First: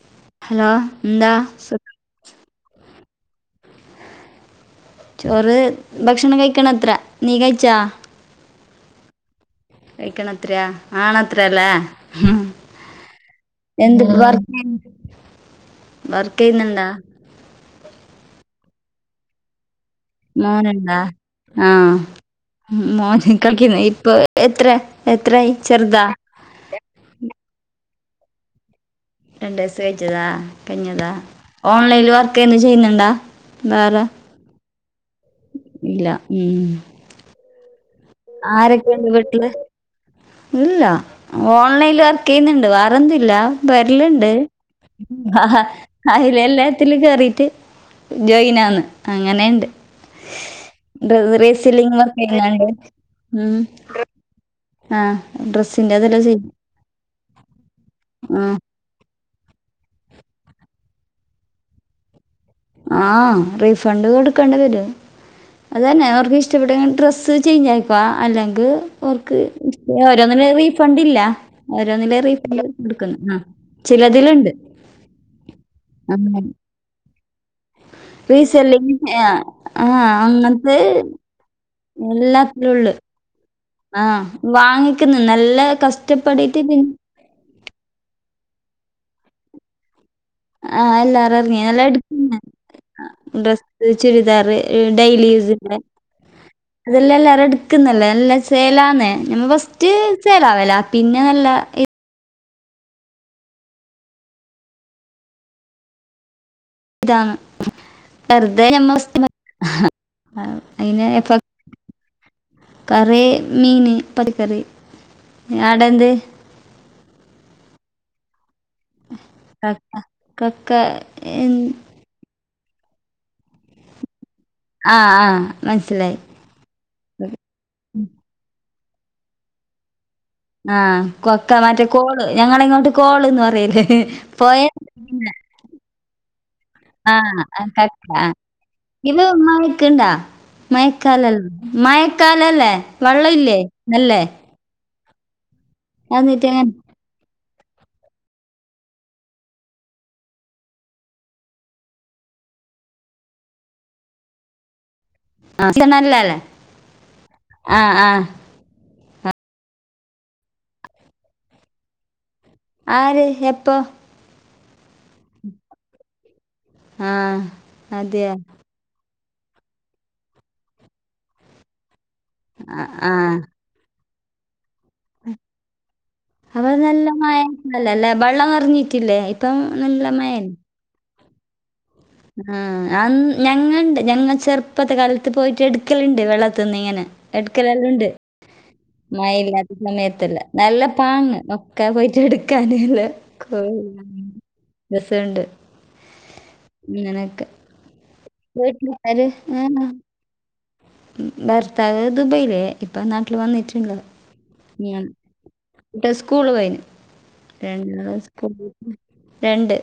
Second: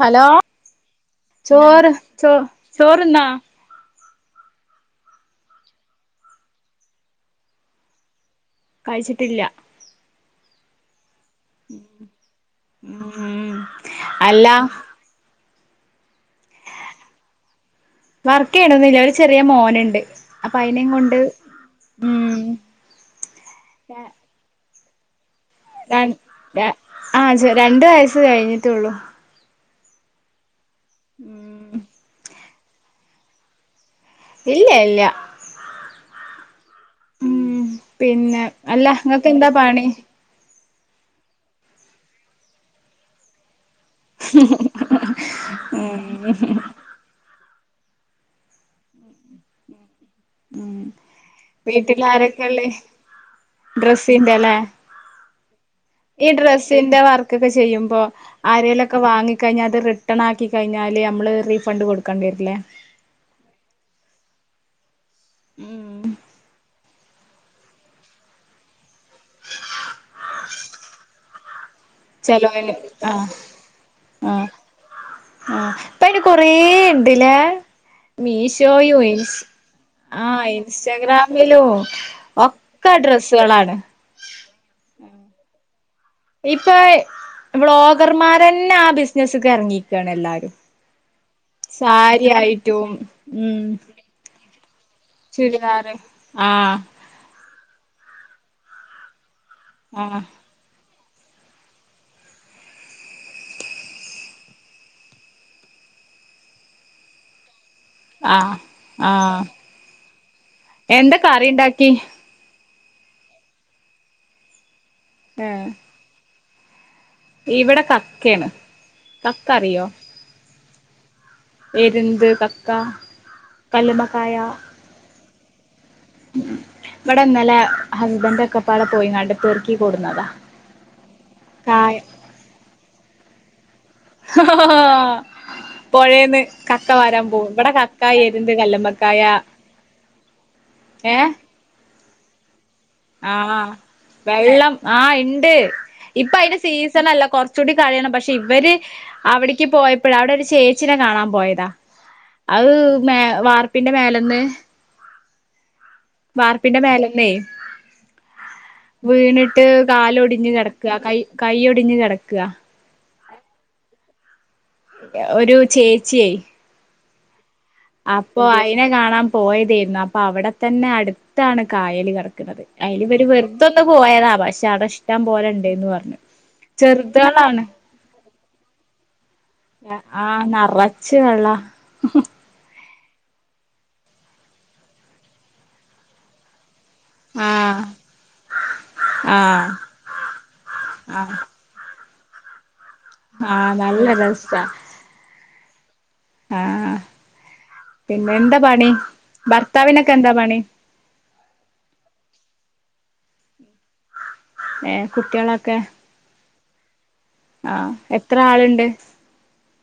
Hello എന്താ സു- ചോറ് ചോ ചോറ് ന്നോ? ചോറ് ഭക്ഷണം കഴിക്കണത്ര നീ കയിച്ചാ? കഴിച്ചിട്ടില്ല. കഴിക്കണെത്രയാ ആണത്രല്ലേ. മ്ഹ് ഉം എന്ത് വർ അല്ല വർക്കെയ്ന്നുണ്ടോ? വർക്ക് ചെയ്യ്ണൊന്നില്ല. ഒര് ചെറിയ മോന്ണ്ട്. മോന്ണ്ടാ? ആഹ് മോൻ കളിക്ന്ന്. ഇപ്പൊ എത്ര എത്രായി? രൻ ര ആ ഹ് ചെ രണ്ട് വയസ്സ് കഴിഞ്ഞിട്ടേള്ളൂ. രണ്ടയിസ് കഴിച്ചതാ കഴിഞ്ഞതാ ഉം ഓൺലൈൻൽ വർ ക്കെയെന്നും ചെയ്യുന്നുണ്ടാ? വേറെ ഇല്ല ഇല്ല ഇല്ല ഉം ഉം ഉം പിന്നെ അല്ല ഇങ്ങക്ക്‌ എന്താ വീട്ടില് പാണി? ഇല്ല. ഓൺലൈനില് വർക്ക് ചെയ്യന്ന്ണ്ട്. വേറെന്തു ഇല്ല. വരലിണ്ട് ഹ ഹ അയിലല്ലേ ത്തില് കേറീട്ട് ജോയിനാന്ന്. അങ്ങനെണ്ട്. ഉം ഡ്ര റീസെല്ലിങ്ങൊക്കെ ഇല്ലാണ്ട് ഡ്രെസ്സിന്റെ ലേ. ആഹ് ഡ്രസ്സിന്റെത് ഈ ഡ്രസ്സിന്റെ വർക്കൊക്കെ ചെയ്യുമ്പോ ആ ആരെലൊക്കെ വാങ്ങി കഴിഞ്ഞാ അത് റിട്ടൺ ആക്കി കഴിഞ്ഞാല് നമ്മള് റീഫണ്ട് കൊടുക്കണ്ടി വരില്ലേ ആഹ് റീഫണ്ട് കൊടുക്കണ്ടി വരും. അതന്നെ അവർക്ക് ഇഷ്ടപ്പെട്ടങ്കി ഡ്രസ്സ് ചേഞ്ച് ആയെക്കുവ അല്ലെങ്കി ഓർക്ക് ഓരോന്നിന് റീഫണ്ട് ഇല്ല ഓരോന്നില് റീ ഫണ്ട് കൊടുക്കുന്ന്. ആഹ് ചിലതിലിണ്ട്. ആഹ് ആഹ് ഇപ്പയ്ന് കൊറേ ഉണ്ട് ലേ. റീസെല്ലിങ് മീഷോയു ഇൻസ് ആഹ് ആഹ് അങ്ങനത്തെ ഇൻസ്റ്റഗ്രാമിലും എല്ലാത്തിലും ഉള്ളു. ഒക്കെ ഡ്രസ്സുകളാണ് ആഹ് വാങ്ങിക്കിന്ന് നല്ല കസ് ഇപ്പൊ ബ്ലോഗർമാര് തന്നെ ആഹ് ബിസിനസ്ക്കെ എറങ്ങിരിക്കയാണ് എല്ലാരും ആഹ് എല്ലാരും ഇറങ്ങി നല്ല എടുക്കാ സാരി തന്നെ ആയിട്ടും ഉം ഡ്രസ്സ് ചുരിദാറ് ഈ ഡൈലി യൂസിന് ചുരിദാറ് ആഹ് ഇതല്ലലേറെ ഇ ക്ക് നല്ല ചേലാന്ന് ഞമ്മ ഫസ്റ്റ് ആഹ് ചേലാവേല പിന്നെ നല്ല ഇ ഇതാന്ന് ആഹ് വെറുതെ അമ്മറസ്ററ് ന് ആഹ് ഹ് അ അയിനെ എന്താ കറി ഉണ്ടാക്കി കറി മീന് പടിക്കറി ഏഹ് ആടെന്ത് ഇവിടെ കക്കയാണ് കക്ക കക്ക എൻ പെരുന്ത് കക്ക കല്ല്മക്കായ ആഹ് ആഹ് മനസ്സിലായി ഇവിടെ ഇന്നലെ ഹസ്ബൻഡ് ഒക്കെപ്പടെ പോയിങ്ങാട്ട് പേർക്കിക്കൂടുന്നതാ ആഹ് കൊക്ക മറ്റേ കോള് ഞങ്ങള് ഇങ്ങോട്ട് കോള്ന്ന് പറയല് പോയെ പിന്നെ പുഴേന്ന് കക്ക വരാൻ ആഹ് പോകും ആഹ് ഇവിടെ കക്ക ആഹ് എരുന്ത് ഇത് കല്ലുമ്മക്കായ ഉമ്മ വിക്ക്ണ്ടാ ഏഹ് മയക്കാലം മയക്കാലല്ലേ വെള്ളംല്ലേ ആഹ് നല്ലേ വെള്ളം ആഹ് ഇണ്ട് ഇപ്പൊ എന്നിട്ട് അതിന്റെ സീസൺ അല്ല കൊറചൂടികഴിയണം പക്ഷെ ഇവര് അവിടെക്ക് പോയപ്പഴ അവിടെ ഒരു ചേച്ചിനെ കാണാൻ പോയതാ അത് മേ വാർപ്പിന്റെ മേലന്ന് [unintelligible] വാർപ്പിന്റെ മേലെന്നെ ആഹ് ആഹ് വീണിട്ട് കാല് ഒടിഞ്ഞ് കെടക്കാ കൈ കൈ ഒടിഞ്ഞ് കെടക്കാ ആര് ഏപ്പോ ഒരു ചേച്ചിയെ ആഹ് അതെയോ അപ്പോ അയിനെ കാണാൻ പോയതെ യിര്ന്ന് പ്പ അവിടെ തന്നെ അട്ത്താണ് കായല് കട അയിൽ ഇവര് ആഹ് വെറ്തൊന്ന് പോയതാ പക്ഷെ അടെ ഇഷ്ടം പോലെ ഇണ്ടേന്ന് പറ്ഞ്ഞു അവാ നല്ല മഴല്ലല്ലേ ബള്ള റിഞ്ഞിറ്റില്ലേ ഇപ്പം നല്ല മഴല്ലേ ചെള്ള മ്ഹ് ആഹ് അന് ഞങ്ങണ്ട് ഞങ്ങ ചെറ്പ്പത്ത് കാലത്ത് പോയിട്ട് എടുക്കല്ണ്ട് വെള്ളത്ത്ന്ന് ഇങ്ങനെ ആഹ് എട്ക്കലല്ലോണ്ട് ആഹ് മഴയില്ലാത്ത സമയ്ത്തല്ല നല്ല ആഹ് പാങ്ങ് ഓ ക്ക പോയിറ്റ് എടുക്കാൻള്ള കൊ ആഹ് നല്ല രസാ രസ്ണ്ട് ആഹ് നിന്കെ പിന്നെ ന്താ പണി ആഹ്. ഭർത്താവിനൊക്കെ ന്താ പണി ഭർത്താവ് ദുബൈലേ ഇപ്പ നാട്ടിൽ വന്നിറ്റ്ണ്ട് ങ്ങ ഏഹ് കുട്ടികളൊക്കെ ട്ട് സ്കൂള് പോയിന് ആഹ് രണ്ടാ എത്ര സ്കൂ ആളുണ്ട് [unintelligible] രണ്ട്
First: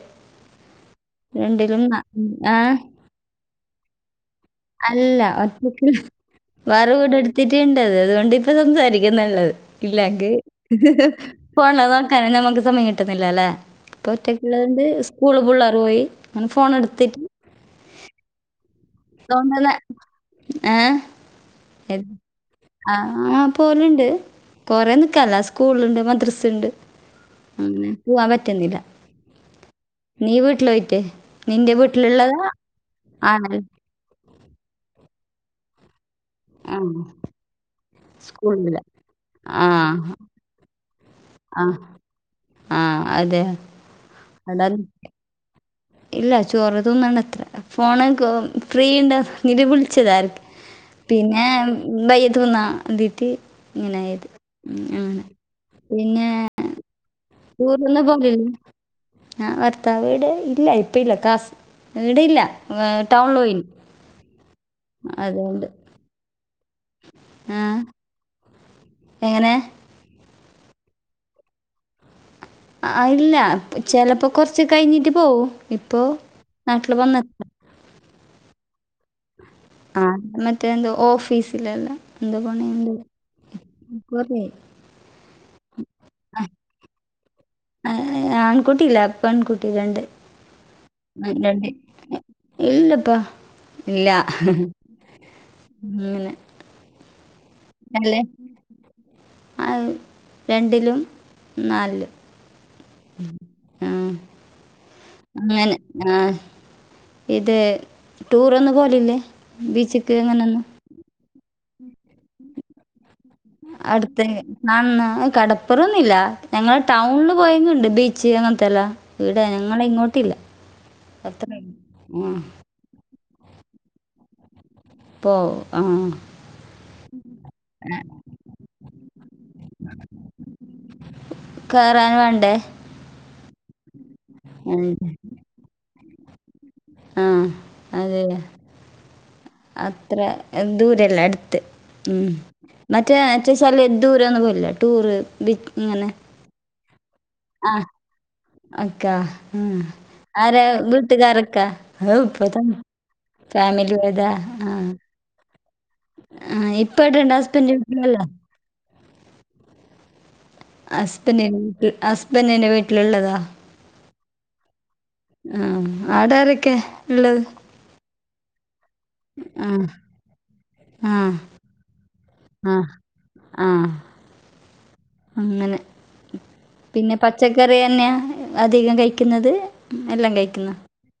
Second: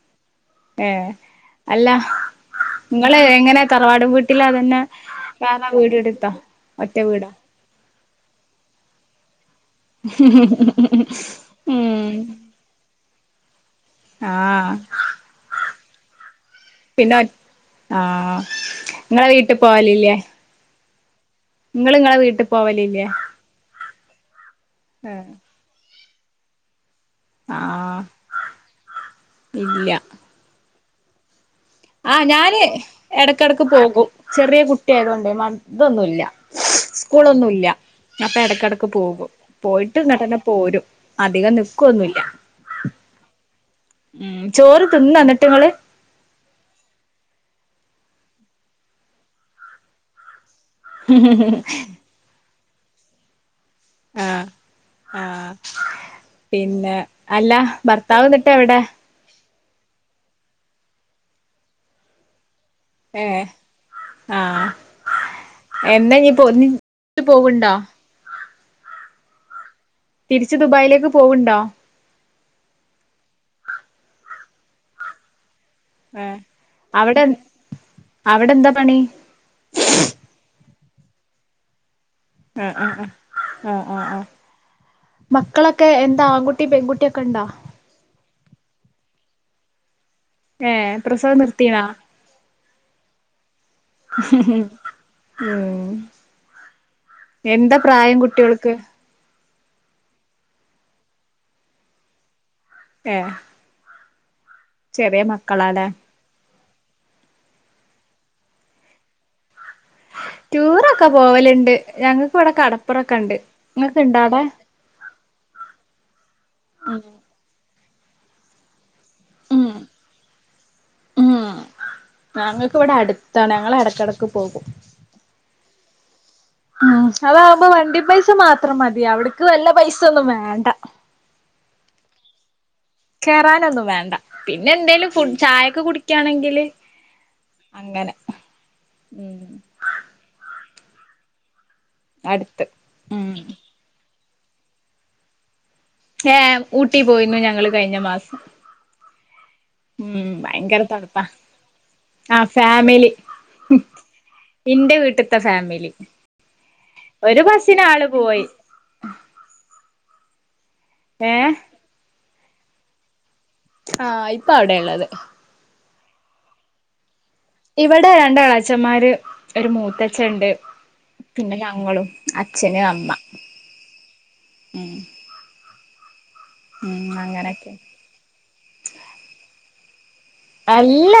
രണ്ടിലും ങ്ങ ആഹ് ഇങ്ങളെ എങ്ങനെ തറവാട്ടും വീട്ടില അതന്നെ അല്ല. വേറാ വീട് ഇട്ത്താ ഒറ്റ വീടാ ണ്ടത് അതുകൊണ്ട് ഇപ്പ സ്വന്തായിരിക്കും നല്ലത് ഇല്ലെങ്ക് ഫോണ് ഉം നോക്കാന നമ്മക്ക് സമയം കിട്ട്ന്നില്ലല്ലെ ഇപ്പൊ ആഹ് ഒറ്റക്ക്ള്ളത്ണ്ട് സ്കൂള് പിള്ള്ർ പോയി അങ്ങനെ പിന്നെ ഫോണെടുത്തിട്ട് ഓറ്റ് ആഹ ഇങ്ങളെ വീട്ട്ൽ പോവാലില്ലേ ആഹ് വീട്ടിൽ പോവലില്ലേ ആഹ് പോല്ണ്ട് കൊറെേ നിക്കല്ല സ്കൂള്ണ്ട് മദ്രസ്ണ്ട് മാം പുവാൻ പറ്റ്ന്നില്ല ഇല്യ നീ വീട്ട്ലോയിട്ട് നിന്റെ വീ ആ ഞാന് എടക്കടക്ക് പോകും. ചെറിയ കുട്ടിയായതൊണ്ടെ മ തൊന്നുല്ല ആ. സ്കൂളൊന്നുല്ല. അപ്പ സ്കൂളില്ല. എടക്കടക്ക് പോകും. ആ. പോയിട്ട്ങ്ങട്ടനെ പോരും. അധികം ആ. നിക്കോന്നുല്ല. ആഹ് അതെ ഉം അടാ ചോറ് ത്‌ന്നൊ ങ്ങട്ട്ങ്ങള് ഇല്ല ചോറ് തിന്നണത്ര. ഫോണ് ക്ക് ഫ്രീ ഇണ്ട്. ഇജ്‌ വിളിച്ചതർക്ക് പിന്നെ മ് ഭയ്യ തിന്നാ ദീത്തി ഇങ്ങനായത്. ആഹ് മ് അങ്ങനെ നിന്നേ ന്നെ അല്ല ടൂറ് ന്ന ഭർത്താവ് പോകേല്? ന്നിട്ട് എവിടെ ആഹ്, ഭർത്താവിടെ ഇല്ല ഇപ്പ ഇല്ല കാസ് ഇവ്ട ഇല്ല. ഏ ടൗണ്ൽ ഏഹ് ഓയിൻ അതോണ്ട് എന്ന നീ പോര്ണ്. ട്ട് പോവ്ണ്ട എങ്ങനെ? തിരിച്ച് ദുബായിലേക്ക് പോവ് ണ്ടൊ? അആ ഇല്ല, ചെലപ്പോ കൊർച്ച് കഴിഞ്ഞിറ്റ് പോവും. ഇപ്പോൾ ഉം, നാട്ടിൽ അവടെൻ വന്നിട്ട് അവടെ ന്താ പണി? ആഹ്, ന്നട്ട് എന്ത്? ഓഫീസിലല്ല. ആഹ് ന്തോപണിണ്ട്. ആഹ് ആഹ് ആഹ് ആഹ് ആഹ് [unintelligible] [unintelligible] മക്കളൊക്കെ എന്താ ആങ്കുട്ടി പെങ്കുട്ടി ഒക്കെ ണ്ട? ഏഹ്, ആൺകുട്ടിയില്ല. പ്പൺ കുട്ടി രണ്ട് ഏഹ് പ്രസവം നിർത്തീണോ [unintelligible] ഇല്ലപ്പ. ഇല്ല ഉം, എന്താ പ്രായം കുട്ടിയോൾക്ക് ആ രണ്ടിലും നാൽലും ഏഹ് ആഹ്, ചെറിയ അങ്ങനെ മക്കളാല്ലേ ആഹ് ഇത് ടൂറൊന്ന് പോലില്ലേ? ബീച്ചി ടൂറൊക്കെ പോവല്ണ്ട്. ഞങ്ങക്ക്‌വടെ കടപ്പറൊക്കെണ്ട്. അടുത്തന്ന നന്നാ കടപ്പൊറൊന്നില്ല. ഞങ്ങള് ഉം ടൗൺല് പോയിങ്ങണ്ട് ബീച്ച് അങ്ങനത്തെല്ലാ. ഇവിട ഉം ഞങ്ങളെ ഇങ്ങോട്ടില്ല. അത്ര [unintelligible] പ്പ് ഇവടെ അട്ത്താണ് ഞങ്ങള് എടക്കടക്ക് പോകും. പ്പൊ ആഹ് ഉം, അതാകുമ്പോ വണ്ടി പ്പൈസ മാത്രം മതി. അവിട്ക്ക് വല്ല പൈസ ഒന്നും വേണ്ട. കയറാന് വേണ്ടേ? കേറാനൊന്നും വേണ്ട. പിന്നെ ഉം. എന്തേലും ഫു ചായൊക്കെ കുടിക്ക്യാണെങ്കില് ആഹ്, അതെ അയെ. ഉം അത്രെ ദൂരല്ല അട്ത്ത്. ഉം, അടുത്ത് മറ്റേ ഉം റ്റെ സ്ഥലം ദൂര ഒന്നും പോവൽല്ല. ടൂറ് ബീ ങ്ങനെ ഹേ, ഊട്ടി പോയിന്നു ഞങ്ങള് കഴിഞ്ഞ മാസം അക്കാ ഉം. ആരേ ഭയങ്കര തണുപ്പാ വീട്ടുകാരൊക്കാ ആ [unintelligible] ഫാമിലി ഫാമിലി ഏതാ ആഹ് ഇന്റെ വീട്ടത്തെ ഫാമിലി ആഹ്, ഇപ്പടെണ്ട് ഒരു ഹസ്ബന്റ്. ബസ്സിന് ആള് [unintelligible] പോയി അസ്ബ ഏഹ് [unintelligible] ഹസ്ബന്റിന്റെ വീട്ടില്ള്ളതാ ആഹ് ഇപ്പ അവിടെ ള്ളത് ആഹ് അവ്ടാരൊക്കെ ള്ളത് ഇവിടെ രണ്ട് എളച്ചൻമാര് ഒരു ആ മൂത്തച്ഛൻ ണ്ട്. ആ പിന്നെ ഞങ്ങളും, ആ അച്ഛന്, അമ്മ ആ ഉം അങ്ങനെ. പിന്നെ അങ്ങനൊക്കെ പച്ചക്കറി തന്നെയ അധികം കഴിക്ക്ന്നത്? എല്ലാം കഴിക്ക്ന്നു. ഇല്ല,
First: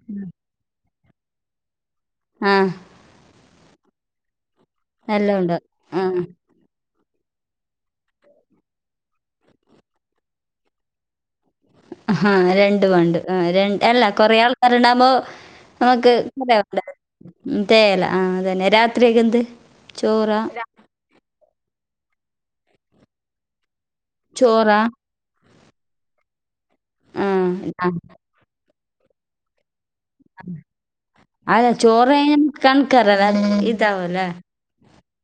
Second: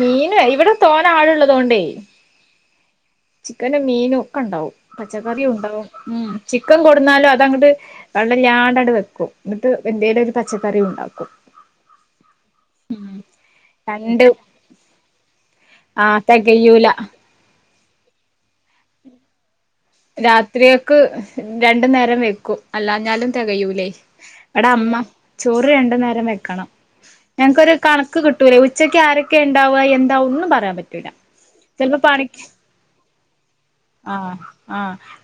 മീന് ഇവിടെ തോനെ ആള് ഉള്ളത് കൊണ്ടേ ആഹ് ചിക്കനും മീനും ഒക്കെ ഉണ്ടാവും എല്ലാം പച്ചക്കറിയും ഉണ്ട് ഉണ്ടാവും ആ ഉം ചിക്കൻ കൊടുന്നാലും അതങ്ങട്ട് വെള്ളല്ലാണ്ട് വെക്കും എന്നിട്ട് എന്തേലും ഒരു പച്ചക്കറി ഉണ്ടാക്കും ഹാ രണ്ടും പണ്ട് ര അല്ല രണ്ട് കൊറ ആള്കാര് ഉണ്ടാകുബോ നമക്ക് ആഹ് [unintelligible] തെകയൂല തേയ്ല ആ അതന്നെ രാത്രിക്കെ എന്ത് ചോറാ രാത്രിയൊക്ക് രണ്ടു നേരം വെക്കും അല്ലാഞ്ഞാൽ തികയൂലേ എടെ ചോറാ അമ്മ ചോറ് രണ്ടു നേരം വെക്കണം ആ ഞങ്ങക്കരു ആ കണക്ക് കിട്ടു ഉച്ചയ്ക്ക് ആരെക്കെ ഉണ്ടാവുക എ എന്താ ഒന്നും പറയാൻ പറ്റൂല ചിലപ്പോ പണിക്ക് ആഹ് ആ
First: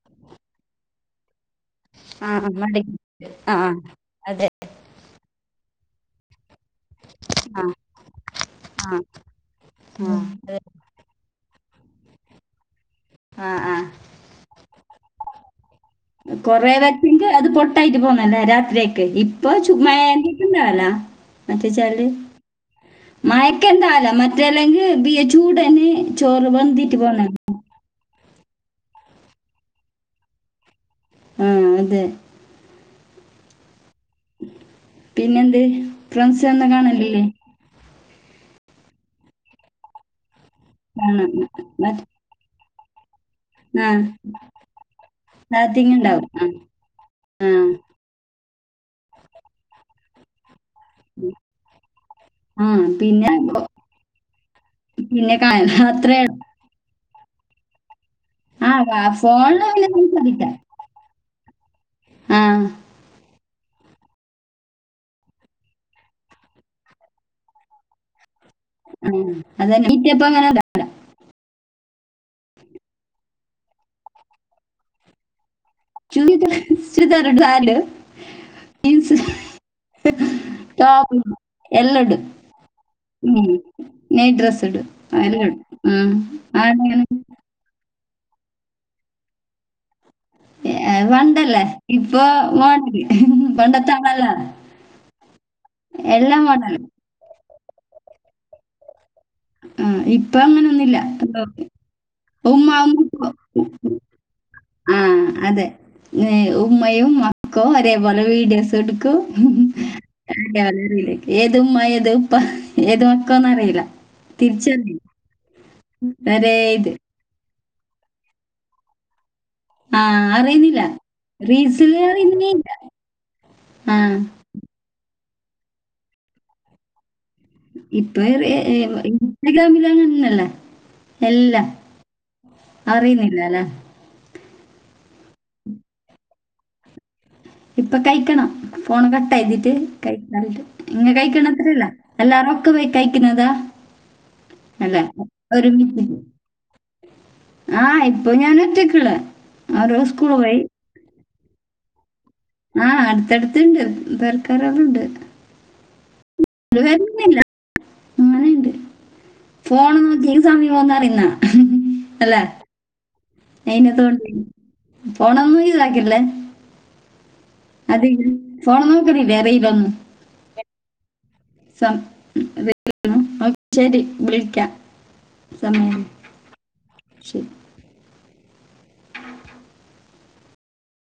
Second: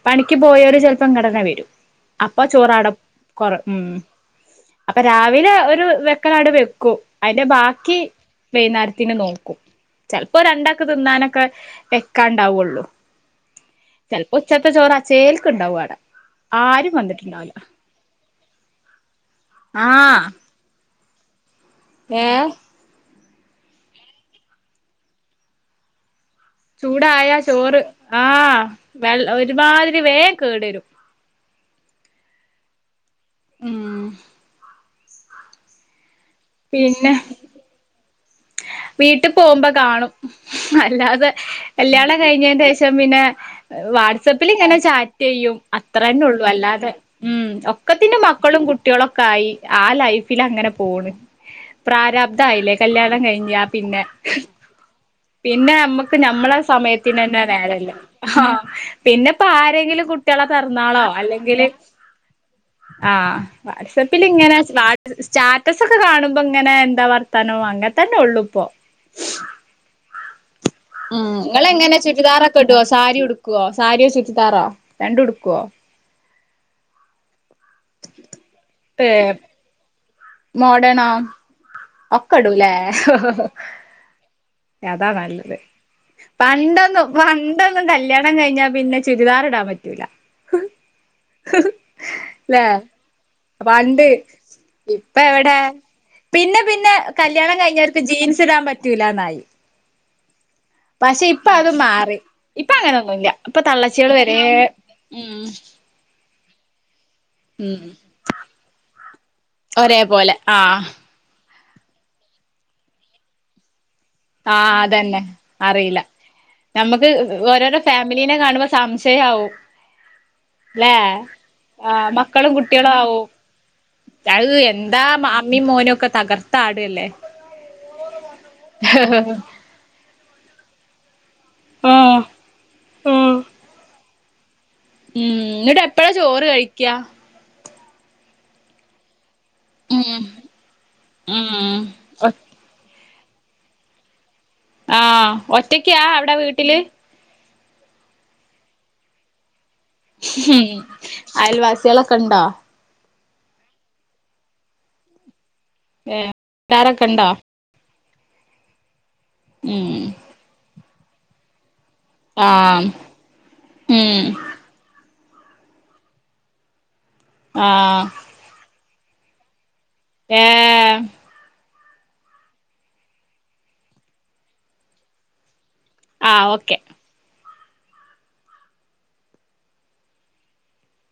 പണിക്ക് പോയോര് ചെലപ്പം ഇങ്ങോട്ട്ന്നെ വരും അപ്പൊ ചോറാടെ കൊറ ഉം അതെ അപ്പൊ രാവിലെ ഒരു വെക്കലാട് വെകും ക്കും അതിന്റെ ആ ബാക്കി ആ വൈന്നേരത്തിന് നോക്കും ആ ചെലപ്പോ ഇപ്പൊ അതെ. രണ്ടൊക്കെ തിന്നാനൊക്കെ വെക്കാണ്ടാവുള്ളൂ ആഹ് ആഹ് ചിലപ്പോ ഉച്ചത്തെ ചോറ് ആചേൽക്ക് ഉണ്ടാവും അടെ കൊറേ ആരും വെച്ചെങ്കിൽ വന്നിട്ടുണ്ടാവില്ല ആഹ് ഏ [unintelligible] മയക്കെന്താല മറ്റേ അല്ലെങ്കിൽ ബി എച്ച് ചൂടന് ചോറ് വന്നിട്ട് ചൂടായ പോന്നല്ലേ ചോറ് ആഹ് വെ ഒരുമാതിരി വേ കേടുരും ആ അതെ ഉം പിന്നെന്ത് ഫ്രണ്ട്സ് ഒന്നും പിന്നെ കാണലില്ലേ വീട്ടിൽ പോകുമ്പോ കാണും അല്ലാതെ കാണാം മറ്റ്- എല്ലയാള കഴിഞ്ഞറ്റൈ ശേഷം പിന്നെ ആ വാട്സആപ്പിൽ ഇങ്ങനെ ചാറ്റ് ചെയ്യും ചാറ്റിങ് അത്ര തന്നെ ഉണ്ടാവും ആ ഉള്ളൂ അല്ലാതെ ഉം ആ ഒക്കെ പിന്നെ മക്കളും കുട്ടികളും ഒക്കെ ആയി ആ ലൈഫിൽ അങ്ങനെ പോണ് ആ പ്രാരാബ്ധായില്ലേ കല്യാ പിന്നെ ക്കഴിഞ്ഞ പിന്നെ പിന്നെ കാണാം നമ്മക്ക് അത്രേ നമ്മളെ ഹസ് സമയത്തിന് തന്നെ നേരയില്ല ആഹ് ആ പിന്നെപ്പോ ഫോണില് ആരെങ്കിലും പിന്നെ കുട്ടികളെ സംസാരിക്കാം ബെർ ന്നാളോ അല്ലെങ്കില് ആ ആഹ് വാട്സപ്പില് ഇങ്ങനെ സ്ല സ്റ്റാറ്റസ് ഒക്കെ കാണുമ്പോ ഇങ്ങനെ എന്താ വർത്താനോ അങ്ങനെ തന്നൊള്ളു ഇപ്പോ ഉം അതന്നെ നീറ്റിയപ്പ അങ്ങനെല്ല ഉം നിങ്ങള് എങ്ങനെ ചുരിദാറൊക്കെ ഇടോ സാരി ഉടുക്കുവോ സാരിയോ ചുരിതാറോ രണ്ടു ഉടുക്കുവോ ചുരിത ചുരിതാറിടുവാല്ലോ [unintelligible] പേ മോഡേണോ ടോപ്പ് ഇടും എല്ലാം ഒക്കഇടൂലേ നെയ് ഡ്രസ് ഇടും അതാ എല്ലാം നല്ലത് ഇടും ഉം. ആണങ്ങനെ. പണ്ടൊന്നും പൺ പണ്ടൊന്നും കല്യാണം കഴിഞ്ഞാ പിന്നെ ചുരിദാർ ഇടാൻ പറ്റൂല ഏഹ് പണ്ടല്ലേ ഇപ്പൊ ല്ലേ വേണങ്കി പണ്ട് പണ്ടത്താളല്ല ഇപ്പ എവിടെ പിന്നെ പിന്നെ കല്യാണം കഴിഞ്ഞവർക്ക് ജീൻസ് ഇടാൻ പറ്റൂലന്നായി ഇപ്പൊ അങ്ങനൊന്നുമില്ല പക്ഷെ ഇപ്പം അത് മാറി ഇപ്പ ഉമ്മ അങ്ങനെന്നും ഇല്ല ഇപ്പൊ ഉമ്മ തള്ളച്ചികള് വരെ ഉം ങ്ങേ ഉമ്മയും മക്കോ ഉം ഒരേപോലെ വീഡിയോസ് എടുക്കും ഒരേ പോലെ ആഹ് ഗ്യാലറിലെ ഏത് ഉമ്മ ഏത് ഉപ്പ ഏത് മക്കോന്നും അറിയില്ല ആഹ് തിരിച്ചറിയില്ല അതന്നെ അറിയില്ല ഒരേ ഇത് നമ്മുക്ക് ഓരോരോ ഫാമിലീനെ കാണുമ്പോ സംശയാകും ആഹ് അറിയുന്നില്ല റീൽസില് ആഹ് ഇങ്ങനെ മക്കളും ഇല്ല ആഹ് അഹ് എന്താ മ അമ്മീ മോനും ഒക്കെ തകർത്താട്കല്ലേ ഇപ്പർ എ ഏഹ് ഇൻസ്റ്റാഗ്രാമിലെല്ലാ അങ്ങനന്നല്ലേ എല്ലാ ആഹ് അറിയുന്നില്ലല്ലേ ഉം എന്നിട്ട് എപ്പഴാ ചോറ് കഴിക്യാ ഇപ്പം കയ്ക്കണം ഫോൺ കട്ടാക്കിട്ട് ഉം കഴിക്കാനായിട്ട് ഇങ്ങ കഴിക്കണ ഉം അത്രയില്ല എല്ലാർക്കും പോയി കഴിക്കുന്നതാ അല്ല ആഹ് ഒറ്റക്കാ അവിടെ വീട്ടില് ആഹ് ഇപ്പം ഞാന് ഒറ്റക്കോള്ളൂ ഉം അയൽവാസിക്കളൊക്കെ ഉണ്ടാ? ആഹ് അടുത്തടുത്തുണ്ട് [unintelligible] ഏഹ് [unintelligible] കണ്ടാ വരുന്നില്ല അങ്ങനെയുണ്ട് ഫോൺ ഉം നോക്കിയെ ഏത് സമയമാന്നു അറിന്നാ അല്ലേ ആഹ് അയിന് ഉം തോണ്ടി ഫോണെനൊന്നും ഇതാക്കില്ലേ ആഹ് അതി ഫോൺ ഒന്നും [unintelligible] ഏഹ് സം [inaudible] ഓഹ് ശരി വിളിക്കാം സമയം ആഹ് ഓക്കെ ശരി